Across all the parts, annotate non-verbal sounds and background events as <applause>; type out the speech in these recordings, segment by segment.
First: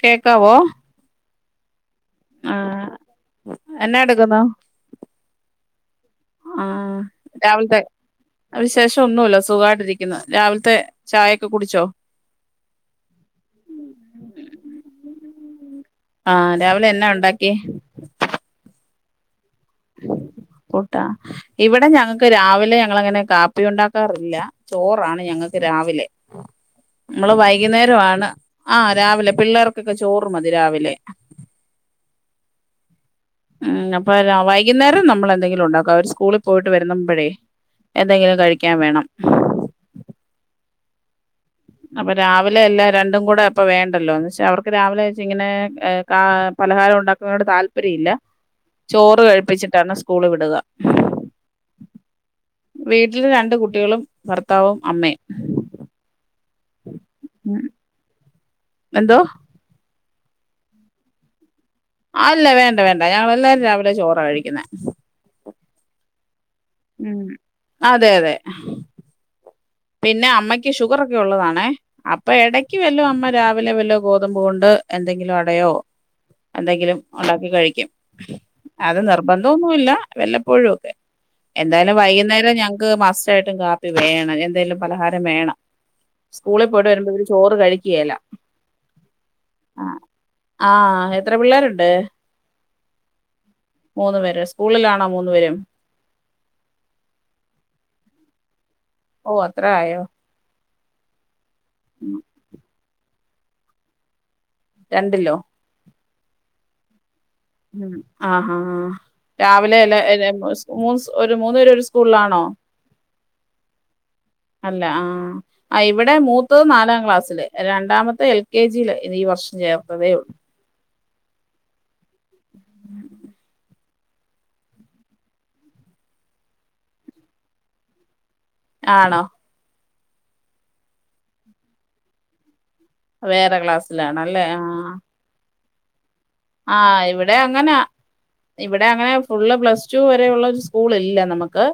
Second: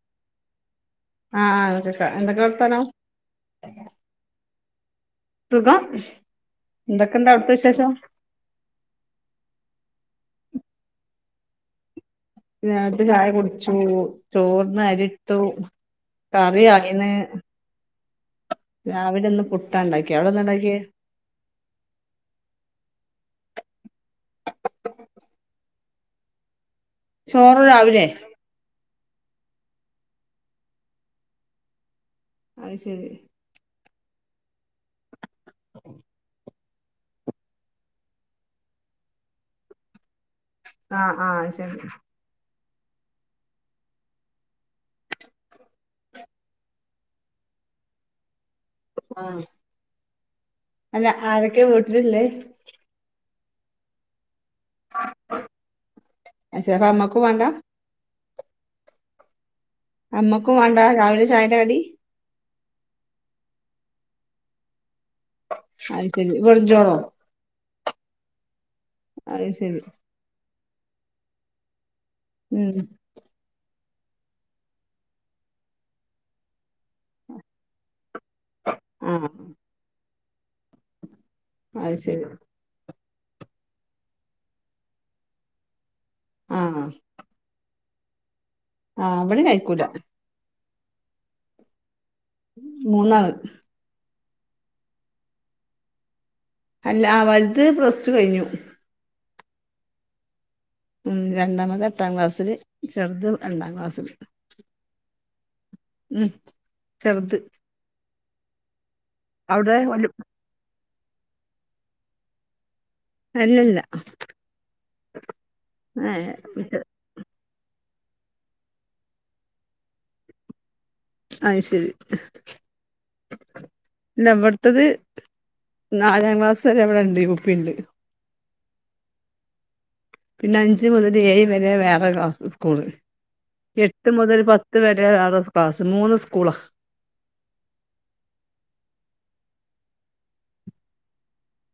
കേക്കാവോ ആഹ്ആഹ് കേക്കാംഎന്തൊക്കെ വർത്താനം സബാ സുഖംഎന്തൊക്കെണ്ട് അവിടുത്തെ രാവിലത്തെ വിശേഷം വിശേഷം ഒന്നുമല്ല സുഖമായിട്ടിരിക്കുന്നു രാവിലത്തെ ചായൊക്കെ കുടിച്ചോ രാവിലത്തെചായ കുടിച്ചു ചോറിന്ന് അരിട്ടു ആഹ് കറി രാവിലെ ആയി എന്നാ ണ് ഉണ്ടാക്കി രാവിലെ ഇന്ന് പുട്ട് പുട്ടാ ഇവിടെ ഞങ്ങൾക്ക് രാവിലെ ഞങ്ങളങ്ങനെ കാപ്പി ഉണ്ടാക്കാറില്ല ചോറാണ് ഞങ്ങൾക്ക് രാവിലെ നമ്മള് ചോറ് വൈകുന്നേര രാവിലെ ആണ് ആ രാവിലെ പിള്ളേർക്കൊക്കെ ചോറ് മതി രാവിലെ അഹ് ശരി മ് അപ്പം വൈകുന്നേരം നമ്മെ ൾ എന്തെങ്കിലും ഉണ്ടാക്കും അവര് സ്കൂളിൽ പോയിട്ട് വര്ന്നപ്പളെ എന്തെങ്കിലും കഴിക്കാൻ വേണം ആഹ് ആ ശരി അപ്പോ രാവിലെ എല്ലാം രണ്ടും കൂടെ അപ്പോൾ വേണ്ടല്ലോ ന്ന് വെച്ചാ അവർക്ക് രാവിലെ വെച്ച ഇങ്ങനെ കാ പലഹാലം ഉണ്ടാക്കുന്നോട് താല്പര്യം ഇല്ല ചോറ് ആഹ് കഴിപ്പിച്ചിട്ടാണ് സ്കൂള് വിടുക അല്ല ആരൊക്കെ വീട്ടിലിള്ളെ വീട്ടിൽ രണ്ട് കുട്ടികളും ഭർത്താവും അമ്മയും അപ്പോ അമ്മക്കും വേണ്ടാ ഉം. എന്തോ അമ്മക്കും വേണ്ട രാവിലെ ചായന്റെ കടി അല്ല വേണ്ട വേണ്ട ഞങ്ങളെല്ലാവരും രാവിലെ ചോറ കഴിക്കുന്ന അത് ശരി വെറുംചോറോ ഉം അതെ അതെ അത് ശരി പിന്നെ അമ്മയ്ക്ക് ഷുഗർ ഒക്കെ ഉള്ളതാണേ അപ്പൊ ഉം ഇടക്ക് വല്ലും അമ്മ രാ വല്ല വല്ലോ ഗോതമ്പ് കൊണ്ട് എന്തെങ്കിലും അടയോ എന്തെങ്കിലും ഉണ്ടാക്കി കഴിക്കും അത് ആഹ് നിർബന്ധം ഒന്നുല്ല വല്ലപ്പോഴും ഒക്കെ അത് എന്തായാലും ശരി വൈകുന്നേരം ഞങ്ങക്ക് മസ്റ്റായിട്ടും കാപ്പി വേണം എന്തായാലും പലഹാരം വേണം സ്കൂളിൽ ആഹ് പോയിട്ട് വരുമ്പോ ഇവര് ചോറ് കഴിക്കേല്ല ആഹ് ഇവടീം കഴിക്കൂല ആഹ് എത്ര പിള്ളാരുണ്ട് മൂന്നാള് മൂന്നു പേരൊ സ്കൂളിലാണോ മൂന്നു പേരും അല്ല വല്ത് പ്ലസ് ടു കഴിഞ്ഞു ഓ അത്രെ ആയോ ഉം രണ്ടാമത് എട്ടാം ക്ലാസ്സില് ചെറുത് രണ്ടാം ക്ലാസ്സില് രണ്ടിലോ ഉം ചെറുത് ഉം ആഹ് ആഹ് ആഹ് അവിടെ രാവിലെ എല്ല വലു എ ഴെ മ സ്കു മൂന്ന് സ്‌ ഒരു മൂന്ന് പേരും ഒരു സ്കൂളിലാണോ അല്ലല്ല അല്ല ആഹ് അ ഇവിടെ ഏഹ് മൂത്തത് നാലാം ക്ലാസ്സില് രണ്ടാമത്തെ എൽ കെ ജിയിലാ ഇത് ഈ വർഷം ചേർത്തതേ ഉള്ളൂ അത് ശരി ഇല്ല ഇവിടുത്തത് നാലാം ക്ലാസ് വരെ ഇവിടെണ്ട് യു പി ഇണ്ട് ആണോ പിന്നെ അഞ്ച് മുതല് ഏഴ് വരെ വേറെ ക്ലാസ്സ് സ്കൂള് വേറെ എട്ട് മുതൽ ക്ലാസ്സിലാണല്ലേ പത്ത് ആഹ് വരെ വേറൊരു ക്ലാസ്സ് മൂന്ന് സ്കൂളാ ആഹ് ഇവിടേം അങ്ങനാ ഇവിടെ അങ്ങനെ ഫുള്ള് പ്ലസ് ടു വരെയുള്ളൊരു സ്കൂളില്ല നമ്മക്ക്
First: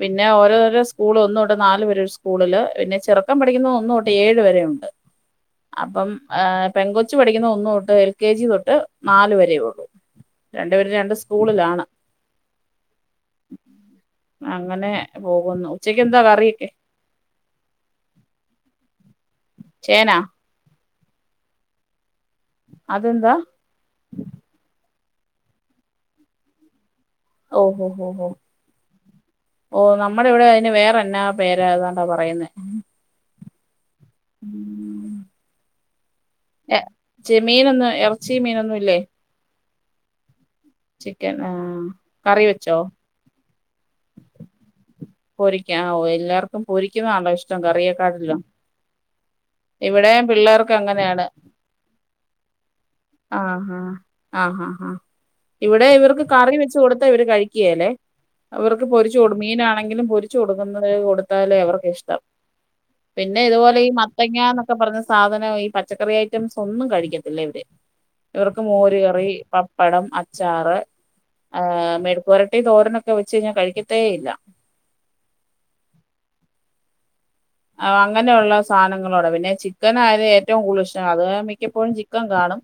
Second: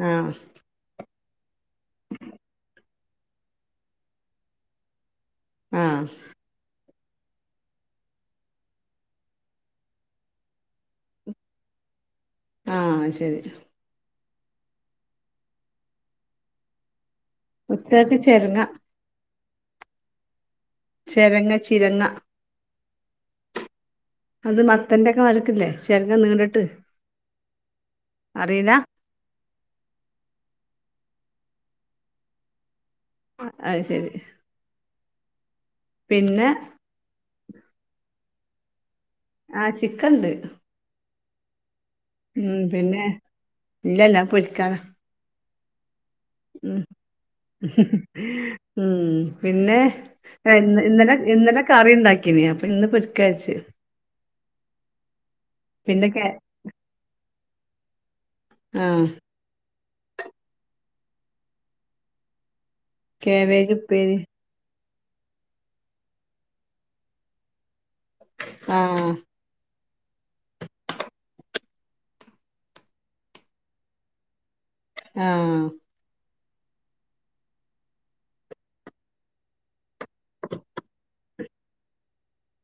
പിന്നെ ആഹ് ഓരോരോ സ്‌ സ്കൂള് ഒന്ന് തൊട്ട് നാല് വരെയൊരു സ്കൂളില് പിന്നെ ചെറുക്കൻ പഠിക്കുന്നത് ഒന്ന് തൊട്ട് ഏഴു വരെയൊണ്ട് ആഹ് അപ്പം പെൺകൊച്ചു പഠിക്കുന്ന ഒന്ന് തൊട്ട് എൽ കെ ജി തൊട്ട് നാലു വരേ ഒള്ളൂ രണ്ടുപേരും രണ്ട് സ്കൂളിലാണ് ആഹ് ശരി ശ അങ്ങനെ പോകുന്നു ഉച്ചക്ക് എന്താ കറിയക്കെ ഉച്ചക്കത്തെ ചെരങ്ങ ചേനാ ചെരങ്ങ ചിരങ്ങ. അതെന്താ അത് മത്തന്റക്ക മാതിരിക്ക്ല്ലേ ചെരങ്ങാ നീണ്ടിട്ട് ഓഹ്‌ ഓഹ് അറിയില്ല ഓഹ്‌, നമ്മടെ ഇവിടെ അയിന് വേറെന്നാ പേരേതാണ്ടാ പറയുന്നേ അത് ശെരി. <inaudible> പിന്നെ ചെമ്മീനൊന്നും എറച്ചിം മീനൊന്നും ഇല്ലേ ആഹ് ചിക്കൻണ്ട്. ചിക്കൻ ആഹ് ഹ്മ്മ്, പിന്നെ ഇല്ലല്ലാ അത് പൊരിക്കാനാ പൊരിക്കാൻ ഓഹ് എല്ലാർക്കും പൊരിക്കുന്നതാണല്ലോ ഇഷ്ടം കറി വെക്കാനറ്റൂലാ ഹ്മ്മ് പിന്നെ ഇന്ന് ഇന്നലെ അങ്ങനെയാണ് ഇന്നലെ കറി ഇണ്ടാക്കീനി അപ്പൊ ഇന്ന് പൊരിക്കാരാര്ച്ച് ആഹ് ആഹ് ആഹ് ആഹ് ഇവിടെ പിന്നെ ഇവർക്ക് കേ കറി വെച്ച് കൊടു ത്താ ഇവര് കഴിക്കേലെ അവർക്ക് ആഹ് പൊരിച്ചു കൊടു മീനാണെ ങ്കിലും പൊരിച്ചു കൊടുക്കുന്നത് കൊടുത്താലേ അവർക്കിഷ്ടം. പിന്നെ കാബേജ് ഇതുപോലെ ഈ ഉപ്പേരി മത്തങ്ങ പ ക്കെ പറഞ്ഞ സാധനം ഈ പച്ചക്കറി ഐറ്റംസൊന്നും കഴിക്കത്തില്ല ഇവര് ഇവർക്ക് മോര് ആഹ് കറി പപ് പടം അച്ചാറ്, ഏഹ് മെഴുക്കുപൊരട്ടി തോരനൊക്കെ വെച്ച് കഴിഞ്ഞാ കഴിക്കത്തേ ഇല്ല ആഹ് ആഹ്‌ അങ്ങനെയുള്ള സാധനങ്ങളോട് പിന്നെ ചിക്കനായത് ഏറ്റവും കൂടുതലിഷ്ടം അത് മിക്കപ്പോഴും ചിക് ക്കൻ കാണും.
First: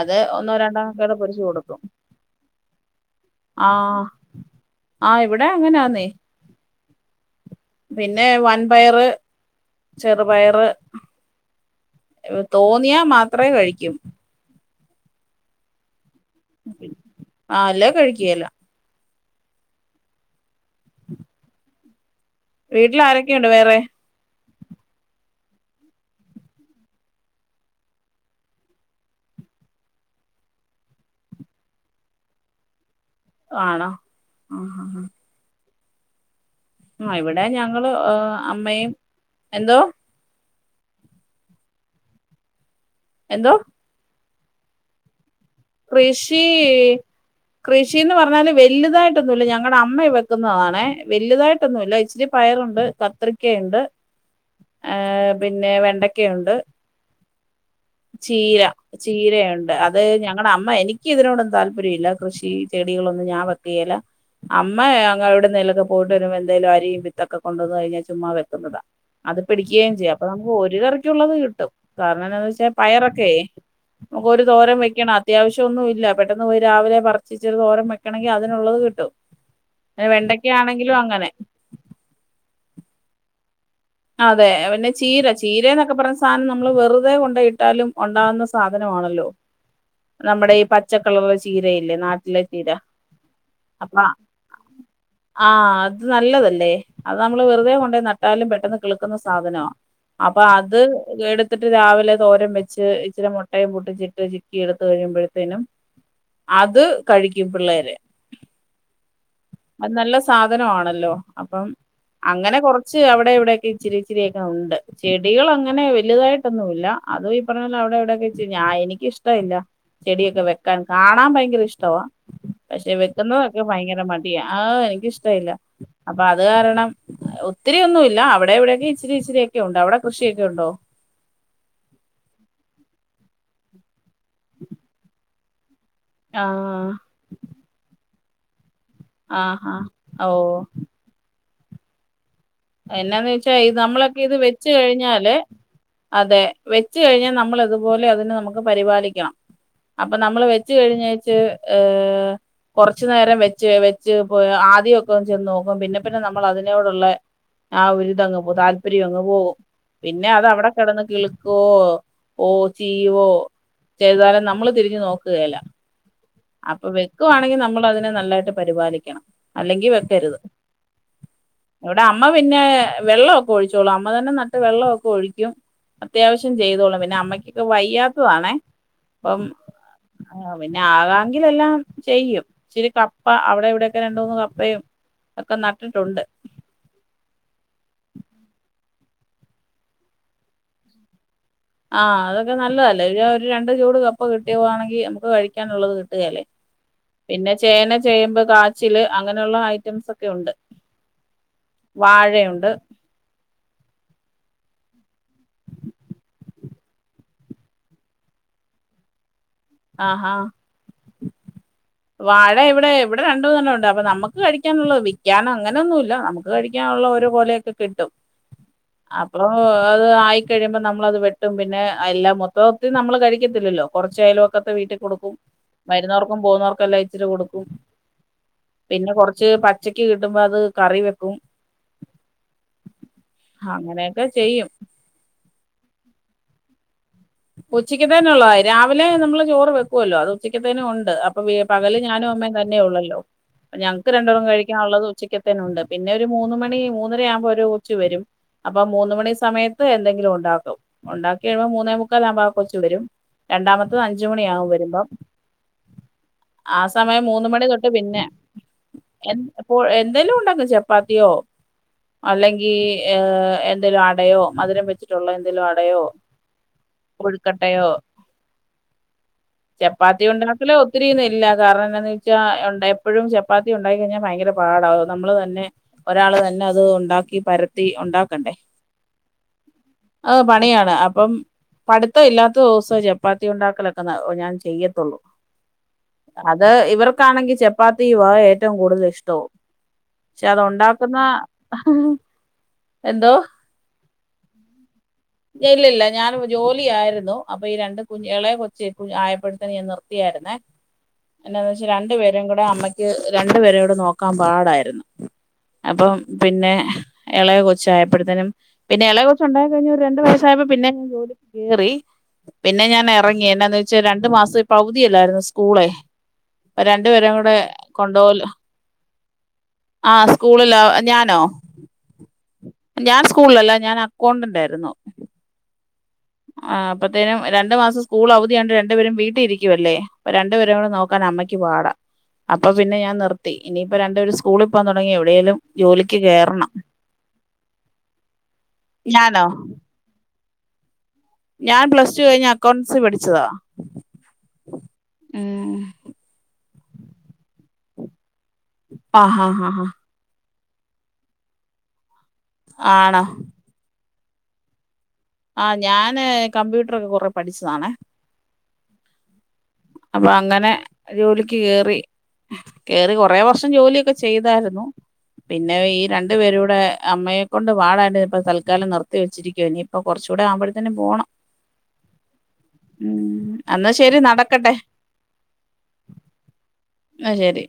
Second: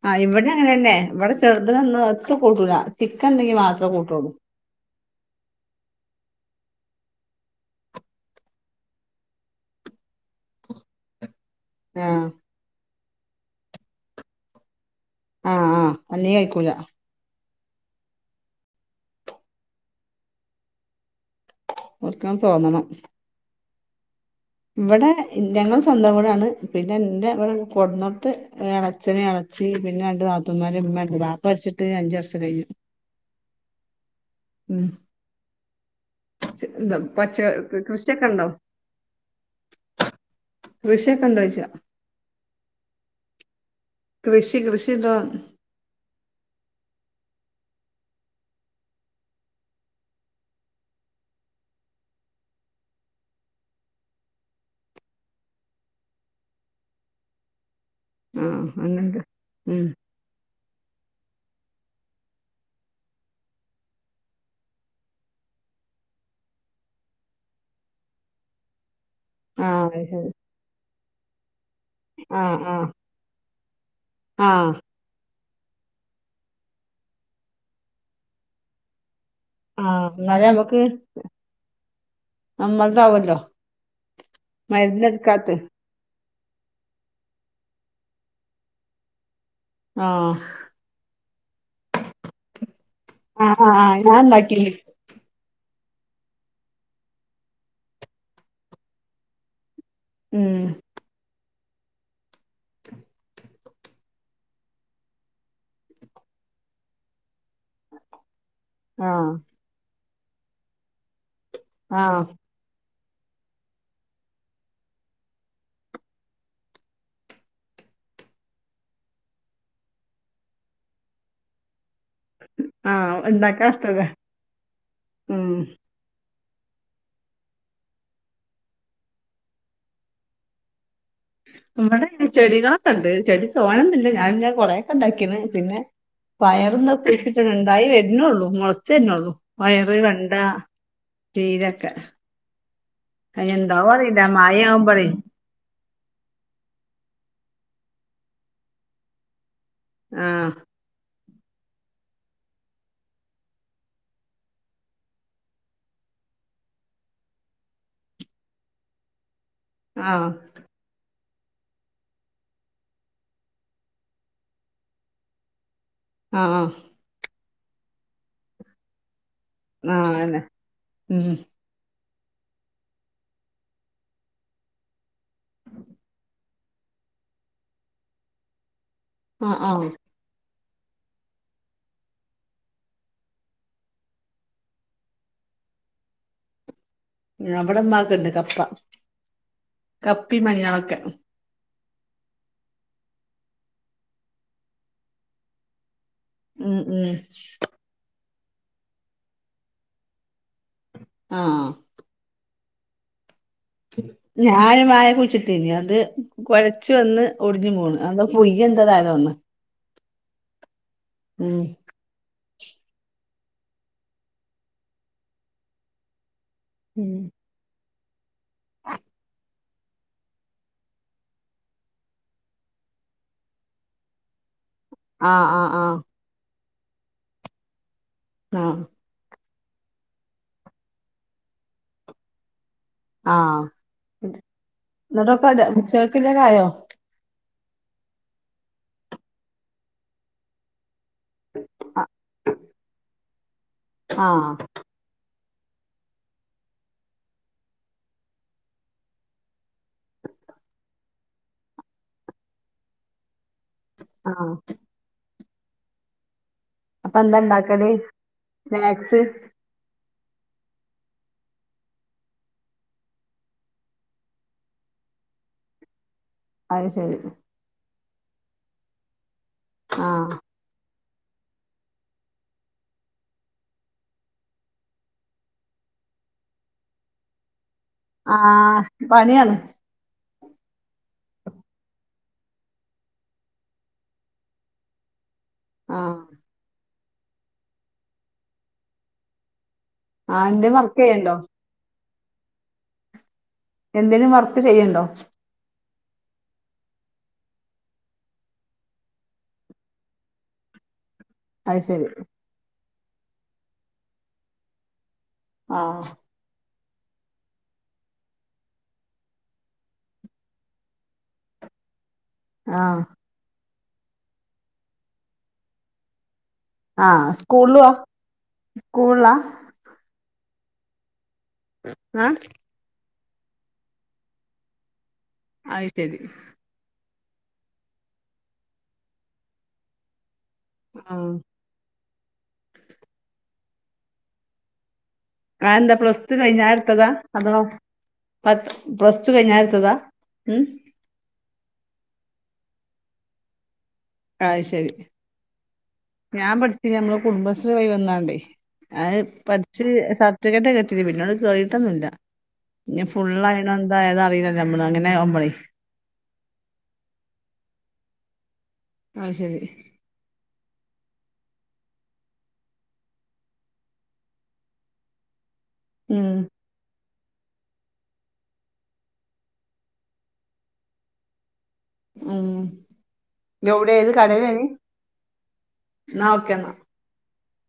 അത് ആഹ് ഇവടിം ഒന്നോ അങ്ങന രണ്ടോ തന്നെ ഒക്കെ ഇവിട പൊരിച്ച് കൊടുക്കും ചെറുതിനൊന്ന് ഒത്തു കൂട്ടൂല ചിക്കൻ ഇണ്ടെങ്കി മാത്രം ആഹ് കൂട്ടൊള്ളൂ ആഹ് ഇവടെ അങ്ങനാന്നെ <inaudible> പിന്നെ വൻ പയറ് ചെറുപയറ് ആഹ് ഏഹ് തോന്നിയാ മാത്രേ കഴിക്കു ആഹ് ആഹ് അല്ലേ കഴി ആ അല്ലേ കഴിക്കിയേല്ലാ <unintelligible> വീട്ടിലാരൊക്കെയുണ്ട് വേറെ ഇവിടെ ഞങ്ങള് സ്വന്തം വീടാണ്. പിന്നെ ഇന്റെ ഇവിടെ കൊണ്ടന്നോട്ട്ത്ത് ഒര് എളച്ഛനും എള ച്ചിയും പിന്നെ രണ്ട് നാത്തൂമ്മാര് ഇമ്മണ്ട് വാപ്പ മരിച്ചിട്ട് അഞ്ചു വർഷം കഴഞ്ഞ് ആണോ ആഹ് എന്താ ആഹ് പച്ച ഇവിടെ ഞങ്ങള് കൃഷിയൊക്കെ ഇണ്ടോ അമ്മയും എന്തോ കൃഷിയൊക്കെ ഇണ്ടോച്ചാ എന്തോ കൃഷി കൃഷിണ്ടോന്ന് കൃഷി കൃഷിന്ന് പറഞ്ഞാല് വലുതായിട്ടൊന്നുല്ല ഞങ്ങളുടെ അമ്മ വെക്കുന്നതാണേ വലുതായിട്ടൊന്നുല്ല ഇച്ചിരി പയറുണ്ട് ബത്രിക്കയുണ്ട് ഏഹ് പിന്നെ വെണ്ടയുണ്ട് ചീര ആഹ് അങ്ങനെണ്ട് ചീരയുണ്ട് ഉം അ ത് ഞങ്ങളുടെ അമ്മ എനിക്ക് ഇതിനോടും താല്പര്യല്ല കൃഷി ചെടികളൊന്നും ഞാൻ വെക്കുയേല്ലാ അമ്മ അവിട്ന്ന് ഇതിലെയൊക്കെ പോയിട്ട് വരു എന്തേലും അരിയും വിത്തൊക്കെ കൊണ്ടന്നു കഴിഞ്ഞാചുമ്മാ വെക്കുന്നതാ അത് ആഹ് പിടിക്കേം അത് ചെയ്യും അപ്പൊ ശരി നമുക്ക് ഒര് കറിക്കുള്ളത് കിട്ടും. കാരണം എന്താന്ന് ആഹ് വെച്ചാ ആഹ് പായറൊക്കെ നമുക്കൊരു ആഹ് തോരൻ വെക്കണം അത്യാവിശൊന്നുല്ല പെട്ടൊന്ന് പോയി രാവിലെ പറിച്ച് ഇച്ചിരി തോരൻ വെക്കണമങ്കിൽ അതിനുള്ളത് കിട്ടും. എ ആഹ് എന്നാലേ വെണ്ടക്കാണെങ്കിലും അങ്ങനെ നമ്മൾക്കാവല്ലോ അതെ പിന്നെ ചീര ചീരേ എന്നൊക്കെ പറഞ്ഞ സാധനം നമ്മള് വെറുതെ കൊണ്ട ഇട്ടാലും ഉണ്ടാാവുന്ന സാധനമാണല്ലോ ആഹ് നമ്മുടെ ഈ പ ച്ചക്കളറുള്ള ചീരയില്ലേ നാട്ടിലെ ചീര അ ആഹ് ആ അപ്പൊ ഞാൻ ണ്ടക്കി ആ അത് നല്ലതല്ലേ അത് നമ്മള് വെറുതെ കൊണ്ടോയി നട്ടാലും പെട്ടെന്ന് കിളുക്കുന്ന സാധനവാ അപ്പൊ ഉം അത് എടുത്തിട്ട് രാവിലെ തോരം വെച്ച് ഇച്ചിരി മു ട്ടൈം പൊട്ടിച്ചിട്ട് ചിക്കി എടുത്ത് കഴുമ്പോഴത്തേനും അത് കഴിക്കും പിള്ളേര് ആഹ് അത് നല്ല സാധനമാണല്ലോ അപ്പം ആഹ് അങ്ങനെ കൊറച്ച് അവിടെ ഇവിടെക്കെ ഇച്ചിരി ഇച്ചിരിയൊക്കെ ഉണ്ട് ചെടികള് അങ്ങനെ വലുതായിട്ടൊന്നുമില്ല അതും ഈ പറഞ്ഞപോലെ അവിടെ ഇവിടെയൊക്കെ ഇച്ചി ഞാൻ എനിക്കിഷ് ടവില്ല ചെടിയൊക്കെ വെക്കാൻ കാണാൻ ഭയങ്കര ഇഷ്ടവാ പക്ഷെ ആഹ് വെക്കുന്നതൊക്കെ ഉണ്ടാക്കാൻ ഭയങ്കര ഇഷ്ടല്ലേ മ ടിയാ ആഅ് എനിക്ക് ഇഷ്ടവില്ല ഉം അപ്പൊ അത് കാരണം ഒത്തിരിയൊ ഒന്നും ഇല്ല അവിടെ എവിടെ ക് ഇച്ചിരി ഇച്ചിയൊക്കെ ഉണ്ട് അവിടെ പക്ഷേ ഇത് ഉണ്ടോ നമ്മടെ ചെടികളത്തണ്ട് ചെടി തോണന്നില്ല ഞാൻ ഞൻ കൊറെയൊക്കെ ഉണ്ടാക്കിന്ന് പിന്നെ ആഹ് വയറന്നട്ടിട്ടുണ്ടായി വരുന്നോള്ളു മുളച്ച് വന്നോള്ളു ആഹാ പയറ് ഓ വെണ്ട ചീരക്കെ അ എന്നാന്ന് വെച്ചാ ഈ നമ്മളൊക്കെ ഇത് മഴ വെച്ച് ആവുമ്പളേ കഴിഞ്ഞാല് അതെ വെച്ച് കഴിഞ്ഞാൽ നമ്മൾ ഇതുപോലെ അതിനെ നമുക്ക് പരിപാലിക്കണം അപ്പൊ നമ്മൾ ആഹ് വെച്ച് ച്ച് കഴിഞ്ഞേച്ച് ഏ് കൊറച്ചു നേരം വെച്ച് വെച്ച് പോയ് ആദ്യമൊക്കെ ചെന്ന് നോക്കും പിന്നെ പിന്നെ നമ്മൾ അതിനോടുള്ള ആ ഒരിതങ്ങ് പോ താല്പര്യം അങ്ങ് പോകും ആഹ് പിന്നെ അത് അവിടെ കിടന്ന് കിൾ ക്കോ ഓ ചീയ്യുവോ ചെയ്താലും നമ്മള് തിരിഞ്ഞു നോക്കുകേല്ല ആഹ് അപ്പൊ വെക്കുവാണെങ്കിൽ നമ്മൾ അതിനെ നല്ലായിട്ട് പരിപാലിക്കണം അല്ലെങ്കി ആഹ് വെക്കരുത് അന്നെ ഉം ഇവിടെ അമ്മ പിന്നെ വെള്ളം ഒക്കെ ഒഴിച്ചോളും അമ്മ തന്നെ നട്ട് വെള്ളമൊക്കെ ഒഴിക്കും അത്യാവശ്യം ചെയ്തോളും പിന്നെ അമ്മയ്ക്കൊക്കെ വയ്യാത്തതാണേ അപ്പം ആഹ് ആഹ് ആഹ് പിന്നെ ആകാൻ വീട്ടിൽ എല്ലാം ചെയ്യും ഇച്ചിരി കപ്പ അവിടെ ഇവിടെ ഒക്കെ രണ്ട് മൂന്ന് കപ്പയും ഒക്കെ നട്ടിട്ടുണ്ട് അവിടുമ്മാക്കൊണ്ട് കപ്പ കപ്പി മഞ്ഞളൊക്കെ ആഹ് അതൊക്കെ നല്ലതല്ലേ ഒരു ഒരു രണ്ട് ചൂട് കപ്പ കിട്ടിയുകവാണെങ്കി നമുക്ക് കഴിക്കാനുള്ളത് കിട്ടുകേലേ ഉം ഉം പിന്നെ ചേന ചേമ്പ് കാച്ചില് അങ്ങനെയുള്ള ഐറ്റംസ്‌ ഒക്കെ ഉണ്ട് ആഹ് വാഴയൊണ്ട് ഞാന് വായ കുഴിച്ചിട്ടേനി അത് കൊഴച്ചു വന്ന് ഒടിഞ്ഞ് പോണ് അത് പുയു എന്തതായതാണ് ആഹ് ഹാ ഉം വാഴ ഇവിടെ ഇവിടെ രണ്ടുമൂന്ന് എണ്ണം ഉണ്ട് അപ്പൊ നമുക്ക് കഴിക്കാനുള്ളത് വിക്കാൻ അങ്ങനൊന്നുമില്ല നമുക്ക് മുക്ക് കഴിക്കാനുള്ള ഉം ഒരു കൊലയൊക്കെ കിട്ടും അപ്പോ അത് ആയിക്കഴിയുമ്പോ നമ്മളത് വെട്ടും പിന്നെ എല്ലാം മൊത്തത്തി നമ്മൾ കഴിക്കത്തില്ലല്ലോ കൊറച്ച് അയൽവക്കത്തെ വീട്ടിൽ കൊടുക്കും ആഹ് ആഹ് ആഹ് വരുന്നവർക്കും പോകുന്നവർക്കും എല്ലാം ഇച്ചിരി കൊടുക്കും ആഹ് പിന്നെ കൊറച്ച് പച്ചക്ക് കിട്ടുമ്പോ അത് കറി വെക്കും ആഹ് അങ്ങനെയൊക്കെ ചെയ്യും എന്നിട്ട് ഇപ്പോ അത് ഉച്ചയ്ക്കുള്ളത് ആയോ ഉച്ചക്കത്തെനുള്ളതായി രാവിലെ നമ്മള് ചോറ് വെക്കുവല്ലോ അത് ഉച്ചക്കത്തെനും ഉണ്ട് അപ്പൊ വീ പകല് ഞാനും അമ്മേം തന്നെ ഉള്ളല്ലോ പ്പ ഞങ്ങക്ക് രണ്ട് പേർക്കും ആഹ് കഴിക് നുള്ളത് ഉച്ചക്കത്തെന് ഉണ്ട് പിന്നെ ഒരു മൂന്ന് മണി മൂന്നര ആവുമ്പോ ഒരു കൊച്ച് വരും അപ്പൊ മൂന്ന് മണി സമയത്ത് എന്തെങ്കിലും ഉണ്ടാക്കും ഉണ്ടാക്കി കഴിയുമ്പോ മൂന്നേ മു- - ക്കാലാവുമ്പോ ആ കൊച്ച് വരും രണ്ടാമത്തത് അഞ്ച് ആഹ് മണിയാവും വരുമ്പം ആ അപ്പൊ സമയം എന്താ മൂന്ന് മണി ഇണ്ടാക്കല് തൊട്ട് പിന്നെ സ്നാക്സ് എൻ അപ്പോ എന്തെലും ഉണ്ടാക്കും ചപ്പാത്തിയോ അല്ലെങ്കി ഏഹ് എന്തെലും അടയോ മധുരം വെച്ചിട്ടുള്ള എന്തെലും അടയോ അത് ശരി കട്ടയോ ചപ്പാത്തി ആഹ് ഉണ്ടാ - - ല്ല ഒത്തിരിയൊന്നും ഇല്ല കാരണം എന്താന്ന് വെച്ചാ എപ്പോഴും ചപ്പാത്തി ഉണ്ടാക്കി കഴിഞ്ഞാൽ ഭയങ്കര പാടാ നമ്മള് തന്നെ ഒരാള് തന്നെ അത് ഒണ്ടാക്കി പരത് - - ത്തി ഒണ്ടാക്കണ്ടേ ആഹ് പണിയാണ് അത് പണിയാണ് അപ്പം പഠിത്തം ഇല്ലാത്ത ദിവസം ചപ്പാത്തി ഉണ്ടാക്കലൊക്കെ ന ഞാൻ ചെയ്യത്തോളു ആഹ് അത് ഇവർക്കാണെങ്കിൽ ചപ്പാത്തിയും ആ ഏറ്റവും കൂടുതൽ ഇഷ്ടവും പക്ഷെ ആഹ് അത് എന്തേം വർക്ക് ഒണ്ടാക്കുന്ന ചെയ്യ്ണ്ടോ എന്തോ എന്തേലും വർക്ക് ചെയ്യണ്ടോ ഇല്ലില്ല ഞാൻ ജോലി ആയിരുന്നു അപ്പൊ ഈ രണ്ട് കുഞ്ഞ് എളയ കൊച്ച് ആയപ്പഴുത്തെന് ഞാൻ നിർത്തി ർത്തിയാരുന്നേ എന്നാന്ന് അത് വെച്ചാ ശരി രണ്ടു പേരും കൂടെ അമ്മയ്ക്ക് രണ്ടുപേരേം കൂടെ നോക്കാൻ പാടായിരുന്നു ആഹ് അപ്പം പിന്നെ എളയ കൊച്ച് ആയപ്പോഴത്തേനും പിന്നെ എളയ കൊച്ച് ഒണ്ടായി കഴിഞ്ഞ് ഒരു രണ്ട് രണ്ട് വയസായപ്പോ പിന്നെ ഞാൻ ജോലിക്ക് കയറി പിന്നെ ആഹ് ഞാൻ എ - - എറങ്ങി എന്നാന്ന് വെച്ചാ രണ്ടു മാസം ഇപ്പൊ അവധി അല്ലാരുന്നോ സ്കൂളെ അപ്പൊ രണ്ടു ആഹ് പേരേം കൂടെ സ്കൂളുവാ കൊണ്ടുപോവില്ല സ്കൂളിലാ ആ സ്കൂളിലാ ഞാനോ ആഹ് ഞാൻ സ്കൂളിലല്ലഞാൻ അക്കൗണ്ടന്റായിരുന്നു ആയി ശെരി ആ്ഹ് അപ്പത്തെനും രണ്ണ്ട്മാസം സ്കൂൾഅവധിയാണ്ട് രണ്ടപേരും വീട്ടിഇരിക്കുവല്ലേഅപ്പൊ രണ്ടുപേരെകുടി ആഹ് നോക്കാൻമ്മക് ക്പാടാ അപ്പൊ പിന്നെ ഞാൻ നിർത്തി ഇനിയിപ്പരണ്ടേരെസ് സ്കൂളി പോവാതൊടങ്ങിയാ എവിടെലും അതെന്താ ജോലിക്ക് പ്ലസ് കേറണം പത്ത്പ്ലസ്ടു ഞാനോ കഴിഞ്ഞരെ എടുത്താത ഞാൻ പ്ലസ്ടു കഴിഞ് അക്കൗണ്ട്സി പഠിച്ചതാ അയ് ശെരി ഉം ഞാൻപഠിച്ച ഞമ്മള് കുടുംബശ്രീവഴിവന്നാണ്ടേ ആഹാ ഹാ ഹാ അയ്പഠിച് സർട്ടിഫിക്കററ്റൊക്കെ കിട്ടികന് പിനാണ്ട് കേറിട്ടൊന്നുല്ലപിന്നെ ആണോ ഫുള്ളായി ന്നന്തായാതന്നറിയില്ലല്ലോ നമ്മള് അങ്ങനാവുമ്പള് ആയ് ഞാാന് കമ്പ്യൂട്ടറൊ ക്കെകൊറെ പഠിച്ചതാണേ ആയ് ശരി അപ്പങ്ങനെ ജോലിക്ക് കേറി കേറി കൊറെവർഷം ജോലിയൊക്കെ ചെയ്തായിരുന്നു പിന്നെ ഈ ഉം രണ്ടുപേരൂടെ അമ്മയെക്കകൊണ്ട്പാടായിണ്ട് ഇപ്പ തൽക്കാലം നിർത്തിവച്ചിരിക്കുവ ഇനിയിപ്പൊ കൊറച്ചുകൂടെ ആുമ്പോഴത്തന്നെ പോണം ഉം ഉം എന്നാ എവിടെര് ശരി ന്നകടലേര്ന്ന് നടക്കട്ടെ ഇന്നാ ഓക്കേ ന്ന ശെരി